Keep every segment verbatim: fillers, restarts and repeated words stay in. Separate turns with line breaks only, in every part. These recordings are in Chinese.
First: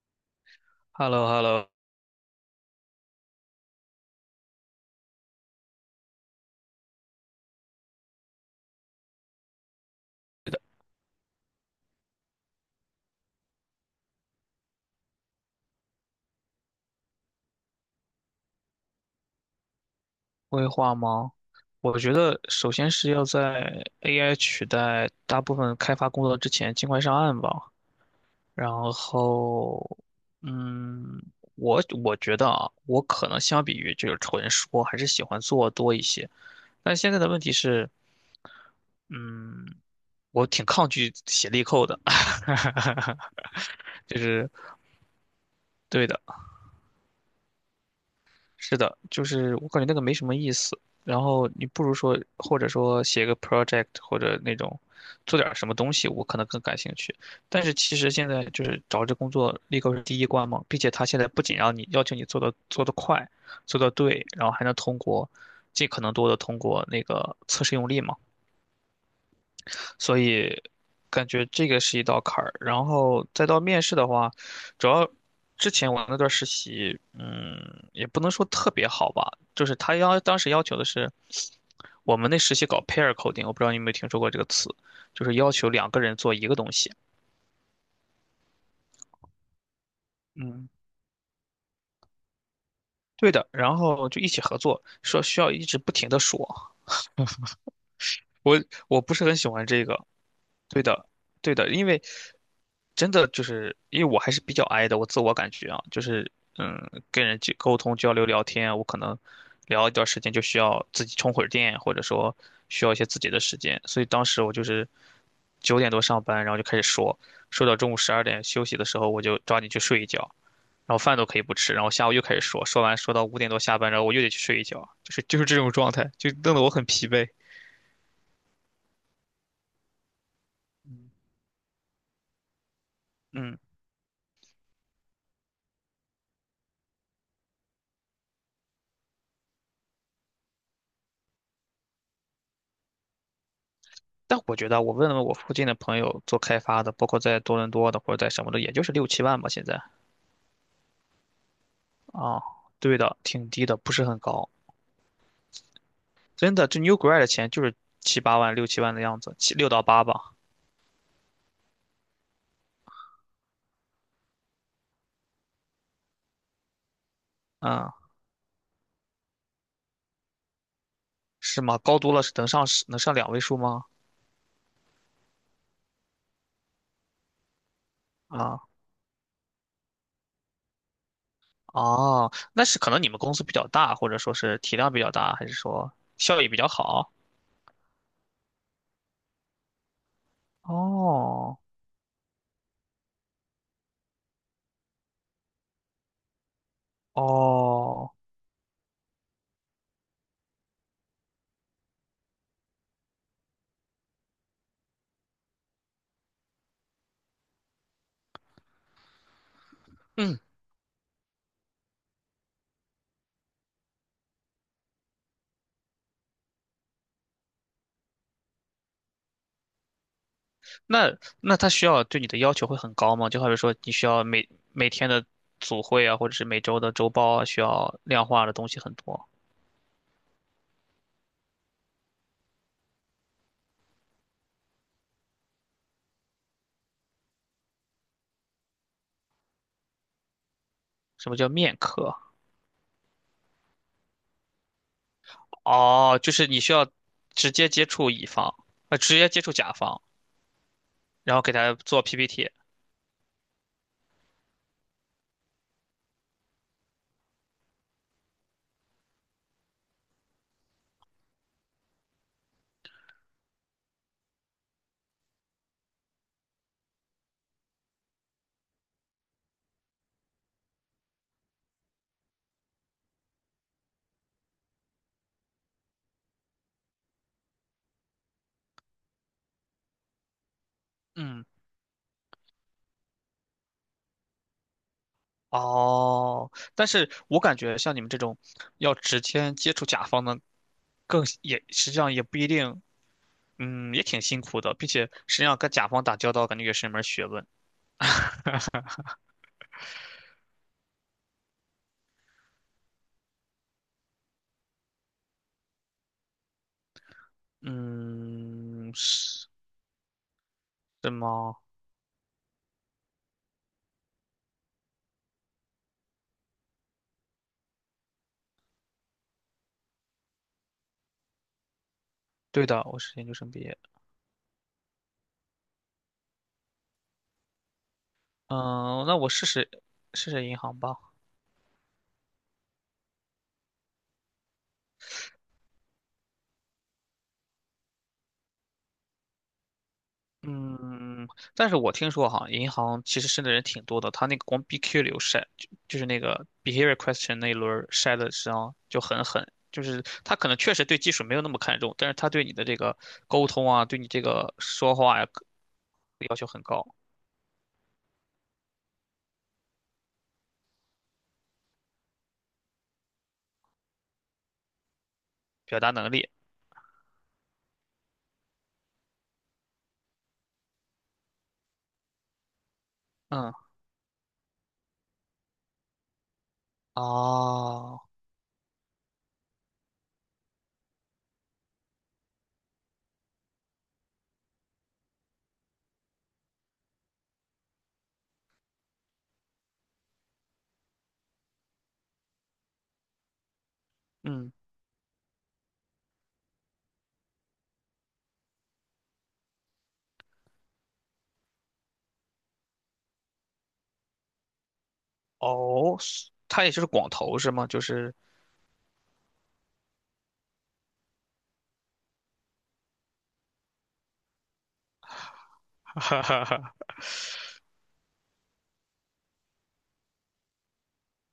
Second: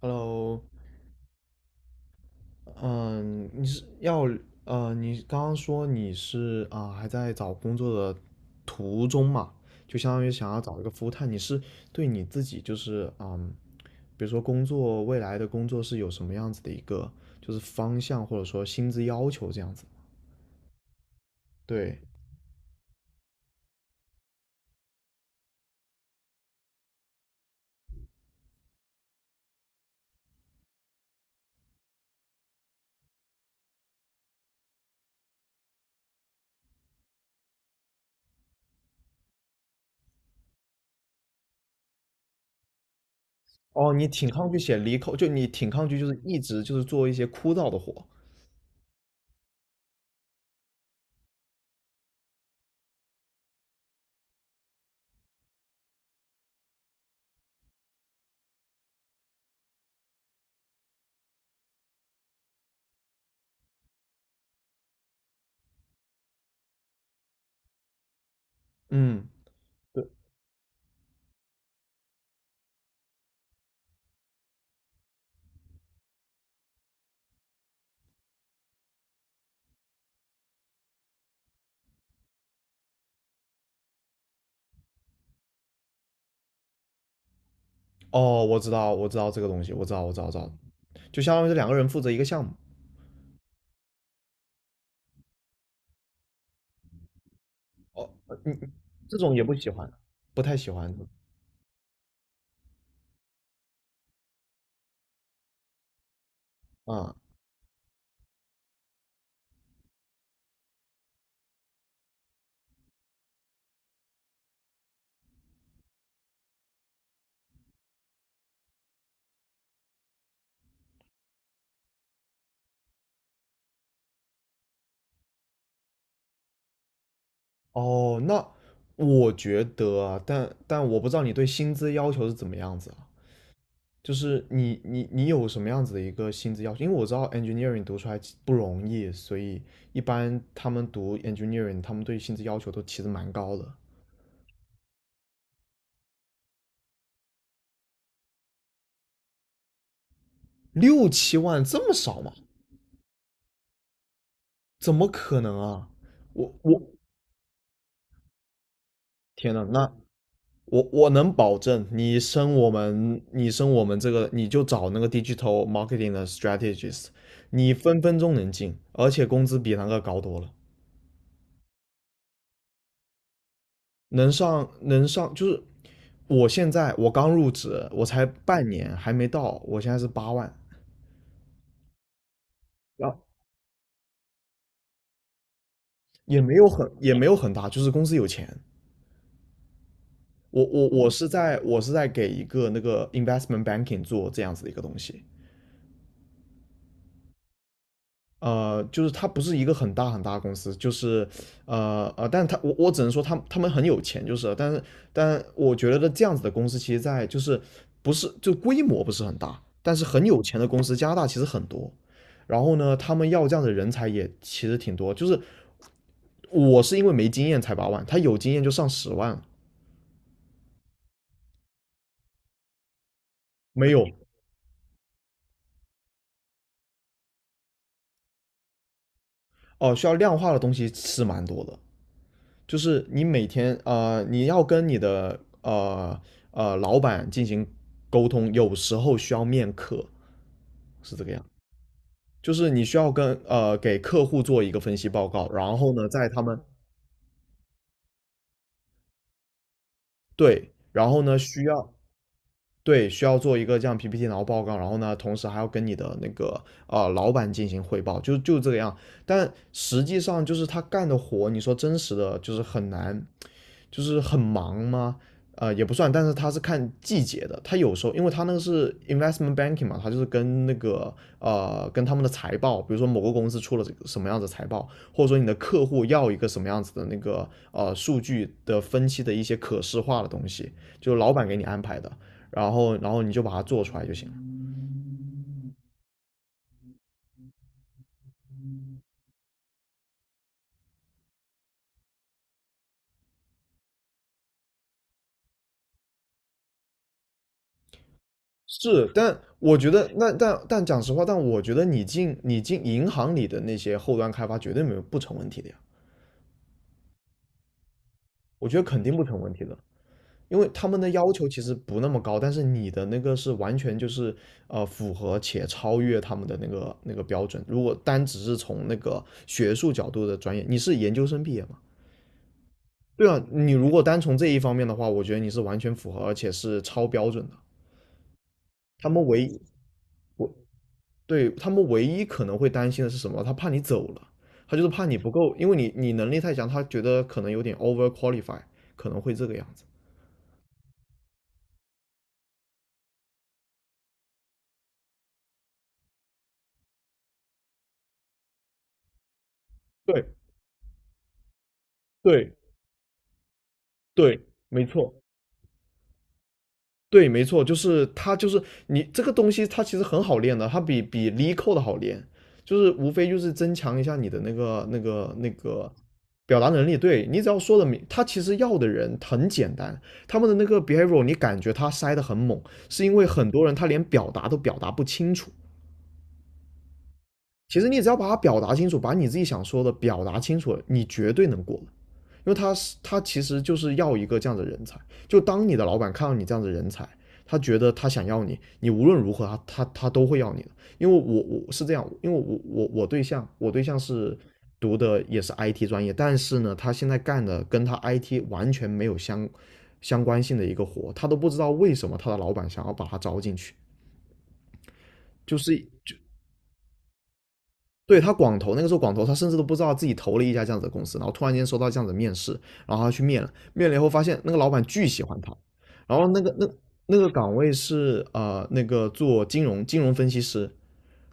Hello。
h e l l o h e l l o
嗯，你是要呃，你刚刚说你是啊、还在找工作的途中嘛？就相当于想要找一个 full time。你是对你自己就是嗯，比如说工作未来的工作是有什么样子的一个就是方向或者说薪资要求这样子？
规划吗？我
对。
觉得首先是要在 A I 取代大部分开发工作之前尽快上岸吧。然后，嗯，我我觉得啊，我可能相比于就是纯说，还是喜欢做多一些。但现在的问题是，嗯，我挺抗拒写力扣的，
哦，你
就
挺抗
是
拒写离口，就你挺抗拒就
对
是
的。
一直就是做一些枯燥的活。
是的，就是我感觉那个没什么意思。然后你不如说，或者说写个 project 或者那种做点儿什么东西，我可能更感兴趣。但是其实现在就是找这工作立刻是第一关嘛，并且他现在不仅让你要求你做的做得快、做得对，然后还能通过尽可能多的通过那个测试用力嘛。
嗯。对。
所以感觉这个是一道坎儿。然后再到面试的话，主要之前我那段实习，嗯，也不能说特别好吧，就是他要当时要求的是，我们那实习搞 pair coding，我不知道你有没有听说过这个词，就是要求两个人做一个东西。
哦，我知道，我知道这个东西，我知道，我知道，我知道，
嗯，
就相当于是两个人负责一个项目。
对的，然后就一起合作，说需要一直不停的说，
哦，呃嗯，
我
嗯
我不
这
是
种
很
也
喜
不
欢
喜
这
欢，
个，
不太喜
对
欢
的，对的，因为真的就是因为我还是比较 i 的，我自我感觉啊，就是嗯，
啊。
跟人去沟通、交流、聊天，我可能聊一段时间就需要自己充会儿电，或者说需要一些自己的时间，所以当时我就是九点多上班，然后就开始说，说到中午十二点休息的时候，我就抓紧去睡一觉，然后饭都可以不吃，然后下午又开始说，说完说到五点多下班，然后我又得去睡一觉，就是就是这种状态，就弄得我很疲惫，
哦。那我觉得啊，但但我不知道你对薪资要求是怎么样子啊？
嗯。
就是你你你有什么样子的一个薪资要求？因为我知道 engineering 读出来其不容易，所以一般他们读 engineering,他们对薪资要求都其实蛮高的。
但我觉得我问了问我附近的朋友做开发的，包括在多伦多的或者在什么的，也就是六七万吧现在。
六七万这么少吗？
啊，对的，挺低的，不是很高。
怎么可能啊？
真
我
的，这
我
New Grad 的钱就是七八万、六七万的样子，
天
七
呐。
六到
那
八吧。
我我能保证，你升我们，你升我们这个，你就找那个 digital marketing 的 strategist,你
嗯，
分分钟能进，而且工资比那个高多了。
是吗？高多了是能上能上两位数吗？
能上能上就是我现在我刚入职，我才
啊，
半年还没到，我现在是八万。
哦，那是可能
然
你
后
们公司比较大，或者说是体量比较大，还是说
也
效益
没
比
有
较
很
好？
也没有很大，就是公司有钱。我我我是
哦，
在我是在给一个那个 investment banking 做这样子的一个东西。
哦。
呃，就是他不是一个很大很大的公司，就是呃呃，但他我我只能说他们他们很有钱，就是，但是但我觉得这样子的公司其实在就是不是就规模不是很大，但是很
嗯。
有钱的公司，加拿大其实很多。然后呢，他们要这样的人才也其实挺多，就是我是因为没经验才八万，他有经验就上十万了。
那那他需要对你的要求会很高吗？就好比说
没
你
有。
需要每每天的组会啊，或者是每周的周报啊，需要量化的东西很多。
哦，需要量化的东西是蛮多的。就是你每天呃，你要跟你的呃呃老板进行沟通，有时候需要面客，是这
什
个
么
样。
叫面科？
就是你需要跟呃给客户做一个分析报告，然后呢，
哦，
在
就
他
是
们
你需要直接接触乙方，呃，直接接触甲方，
对。然后
然
呢
后给
需
他
要。
做 P P T。
对。需要做一个这样 P P T 然后报告，然后呢，同时还要跟你的那个呃老板进行汇报，就就这个样。但实际上就是他干的活，你说真实的就是很难，就是很忙吗？呃，也不算，但是他是看季节的。他有时候，因为他那个是 investment banking 嘛，他就是跟那个呃，跟他们的财报，比如说某个公司出了什么样子财报，或者说你的客户要一个什么样子的那个呃数据的分析的一些可视化的东西，就是老
嗯，
板给你安排的，然后然后你就把它做出来就行了。
哦，但是我感觉像你们这种要直接接触甲方的，更也实际上也不一定，嗯，也挺辛苦的，并且实际上跟甲方打交道，感觉也是一门学问。
是，但我觉得那但但讲实话，但我觉得你进你进银行里的那些后端开发绝对没有不成问题的呀，我觉得
嗯，
肯定不成
是。
问题的。因为他们的
是
要求
吗？
其实不那么高，但是你的那个是完全就是呃符合且超越他们的那个那个标准。如果单只是从那个学术角度的专业，你是研究生毕业嘛？
对的，我是研
对
究
啊，
生毕
你
业。
如果单从这一方面的话，我觉得你是完全符合，而且是超标准的。
嗯，
他
那
们
我
唯
试
一
试试试
我
银行吧。
对他们唯一可能会担心的是什么？他怕你走了，他就是怕你不够，因为你你能力太强，他觉得可能有点 over qualify,可能会这个样子。
嗯，但是我听说哈，银行其实申的人挺多的，他那个光 B Q 流筛，就就是那个 behavior question 那一轮儿筛的实际上就很狠，就是
对
他可能确实对技术没有那么看重，但是他对
对
你的这个沟通啊，对你这
对，
个
没
说
错。
话呀、要求很高，
对，没错，就是它，就是你这个东西，它其实很好练的，它比比 l e c o d 好练，就是无非就是增强一下你的那个那个那
表
个
达能力。
表达能力。对你只要说的明，他其实要的人很简单，他们的那个 behavior 你感觉他塞的很猛，是因为很
嗯，
多人他连表达都表达不清楚。其实你只
啊，
要把它表达清楚，把你自己想说的表达清楚了，你绝对能过。因为他是他其实就是要一个这样的人才。就当你的老板看到你这样的人才，他觉得他想要你，你无论如何他他他都会要你的。因为我我是这样，因为我我我对象我对象是
嗯，
读的也是 I T 专业，但是呢，他现在干的跟他 I T 完全没有相相关性的一个活，他都不知道为什么他的老板想要把他招进去，就是
哦，
就
是他也就是广投是吗？就是，
对他广投那个时候广投他甚至都不知道自己投了一家这样子的公司，然后突然间收到这样子的面试，然后他去面了，面了以后发现那个老板巨喜欢他，然
哈
后那
哈
个那
哈。
那个岗位是呃那个做金融金融分析师，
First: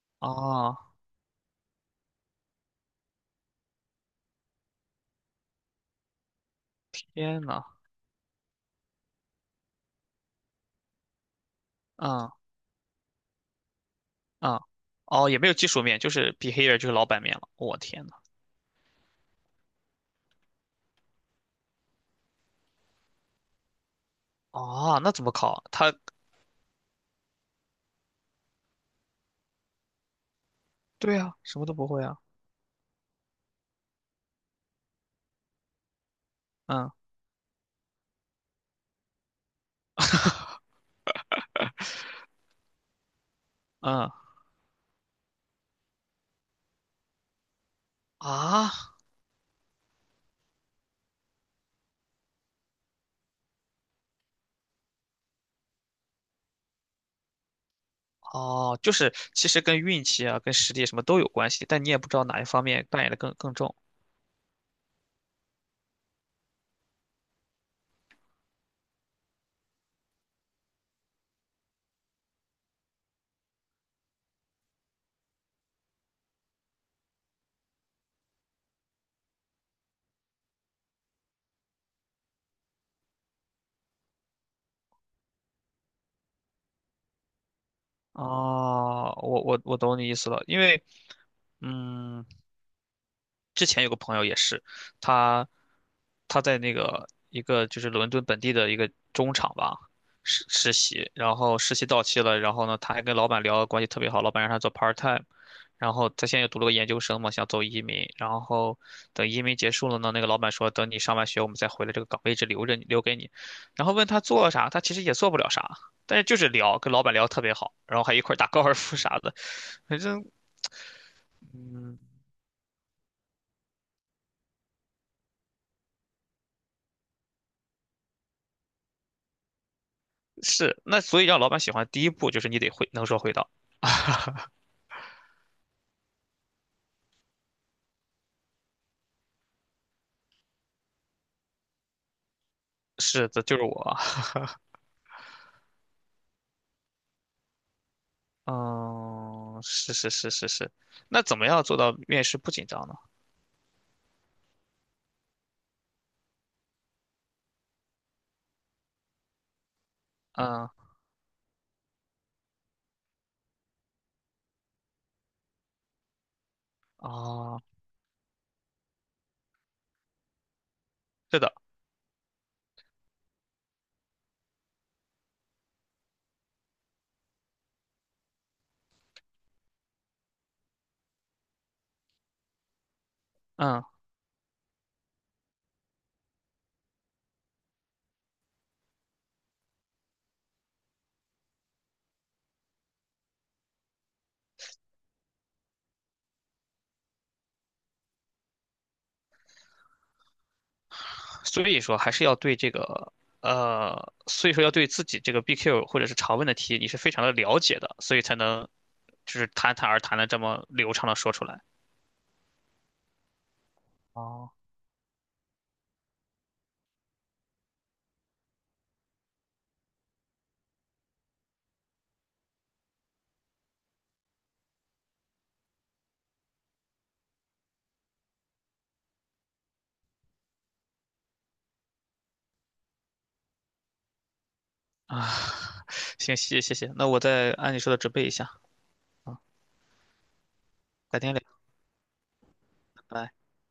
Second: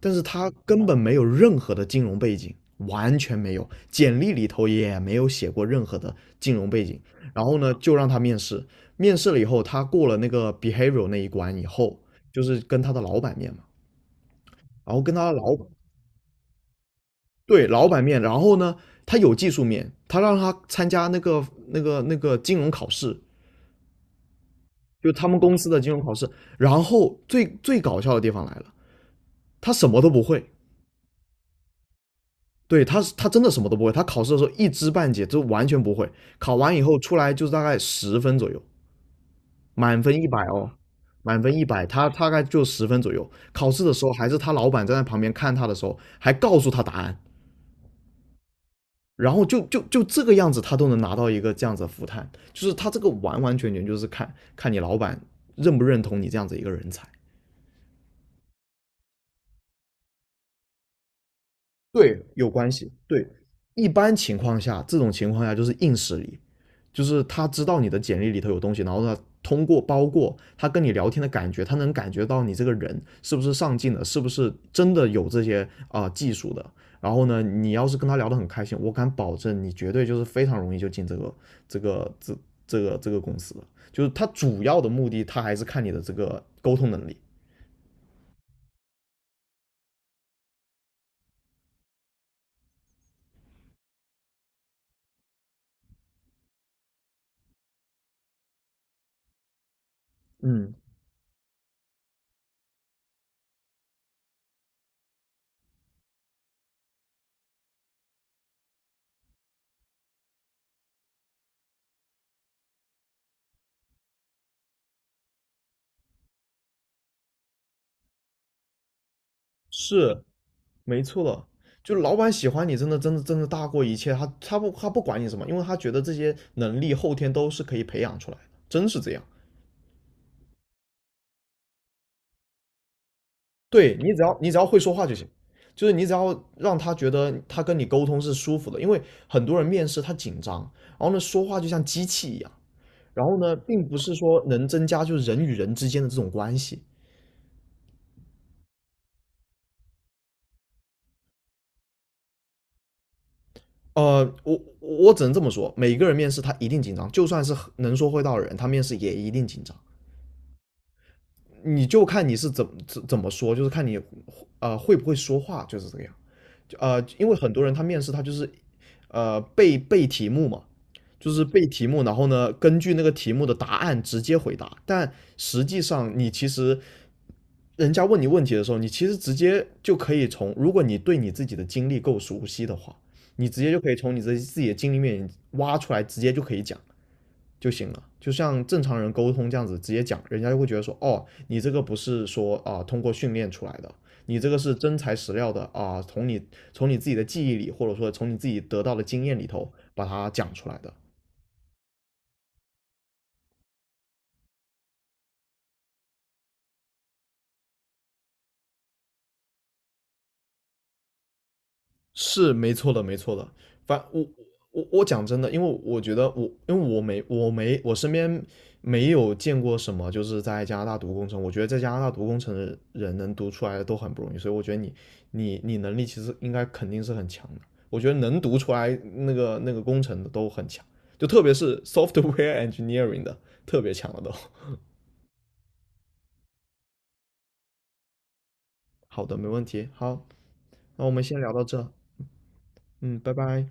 但是他根
啊
本没有任何的金融背景，完全没有，简历里头也没有写过任何的金融背景，
天
然后
呐，
呢就让他面试，面试了以后他过了那个 behavior 那一关以后，
嗯
就是跟他的老板面嘛，
嗯，
然后跟他
哦，
的
也没有
老板。
技术面，就是 b e h a v i r 就是老板面了。
对。
我、
老板
天呐，
面。然后呢，他有技术面，他让他参加那个那个那个金融考试，
哦，
就
那怎
他
么
们公
考？
司的金
他
融考试。然后最最搞笑的地方来了，他什么都不会。
对啊，什么都不会啊。
对。他他真的什么都不会，他考试的时候一知半解，就完全不会。考完以
嗯
后出来就是大概十分左右，满分一百哦，满分一百，他大概就十分左右。考试的时
嗯
候还是他老板站在旁边看他的时候，还告诉他答案。
啊，
然后就就就这个样子，他都能拿到一个这样子的复探，就是他这个完完全全就是看看你老板认不认同你这样子一个人才。
哦，就是其实跟运气啊、跟实力什么都有关系，但你也不知
对，
道哪一
有
方
关
面
系。
扮演的
对，
更更重。
一般情况下，这种情况下就是硬实力，就是他知道你的简历里头有东西，然后他通过包括他跟你聊天的感觉，他能感觉到你这个人是不是上进的，是不是真的有这些啊、呃技术的。然后呢，你要是跟他聊得很开心，我敢保证你绝对就是非常容易就进这个这个这这个这个公司了。就是他主要的目的，他还是看你的这个沟通能力。
哦，我我我懂你意思了，因为嗯，之前有个朋友也是，他他在那个一个就是伦敦本地的一个中厂吧实
嗯，
实习，然后实习到期了，然后呢，他还跟老板聊得关系特别好，老板让他做 part time，然后他现在又读了个研究生嘛，想走移民，然后等移民结束了呢，那个老板说等你上完学我们再回来，这个岗位一直留着你留给你，然后问他做啥，他其实也做不了啥，但是就是聊，跟老板聊得特别好，然后还一块儿打高尔夫啥的，反
是
正
没错了，就
嗯。
老板喜欢你，真的真的真的大过一切。他他不他不管你什么，因为他觉得这些能力后天都是可以培养出来的，真是这样。
是，那所以让老板喜欢，第一步就是你得会能说会道。
对你只要你只要会说话就行，就是你只要让他觉得他跟你沟通是舒服的，因为很多人面试他紧张，然后呢说话就像机器一样，然
是
后
的，
呢
就是
并不
我。
是说能增加就是人与人之间的这种关系。
嗯，是是是是是。那怎么样做到面试不紧张呢？
呃，我我只能这么说，每个人面试他一定紧张，就算是很能说会道的人，他面试也一定紧张。
嗯
你就看你是怎么怎怎么说，就是看你呃会不会说话，就是这个样。就呃，因为很
哦，
多人他面试他就是呃背背题目嘛，就
是
是
的，
背题目，然后呢根据那个题目的答案直接回答。但实际上你其实人家问你问题的时候，你其实直接就可以从，如果你对你自己的经历够熟悉的话，你直接就
嗯，
可以从你自己自己的经历面挖出来，直接就可以讲。就行了，就像正常人沟通这样子直接讲，人家就会觉得说，哦，你这个不是说啊呃通过训练出来的，你这个是真材实料的啊，呃从你从你自己的记忆里，或者说从你自己得到的经验里头把它讲出来的。
所以说还是要对这个呃，所以说要对自己这个 B Q 或者是常问的题，你是非常的了解的，所以才能就是侃侃而谈的这么流畅的说出来。
是没错的，没错的。反我
哦
我我讲真的，因为我觉得我因为我没我没我身边没有见过什么就是在加拿大读工程，我觉得在加拿大读工程的人能读出来的都很不容易，所以我觉得你你你能力其实应该肯定是很强的。我觉得能读出来那个那个工程的都很强，就特别是 software engineering 的特别强了都。
啊，行，谢谢谢谢，那我再按你说的准备一下，
好的，没问题。好，那我
改
们
天
先
聊，
聊到这。
拜
嗯，拜
拜。
拜。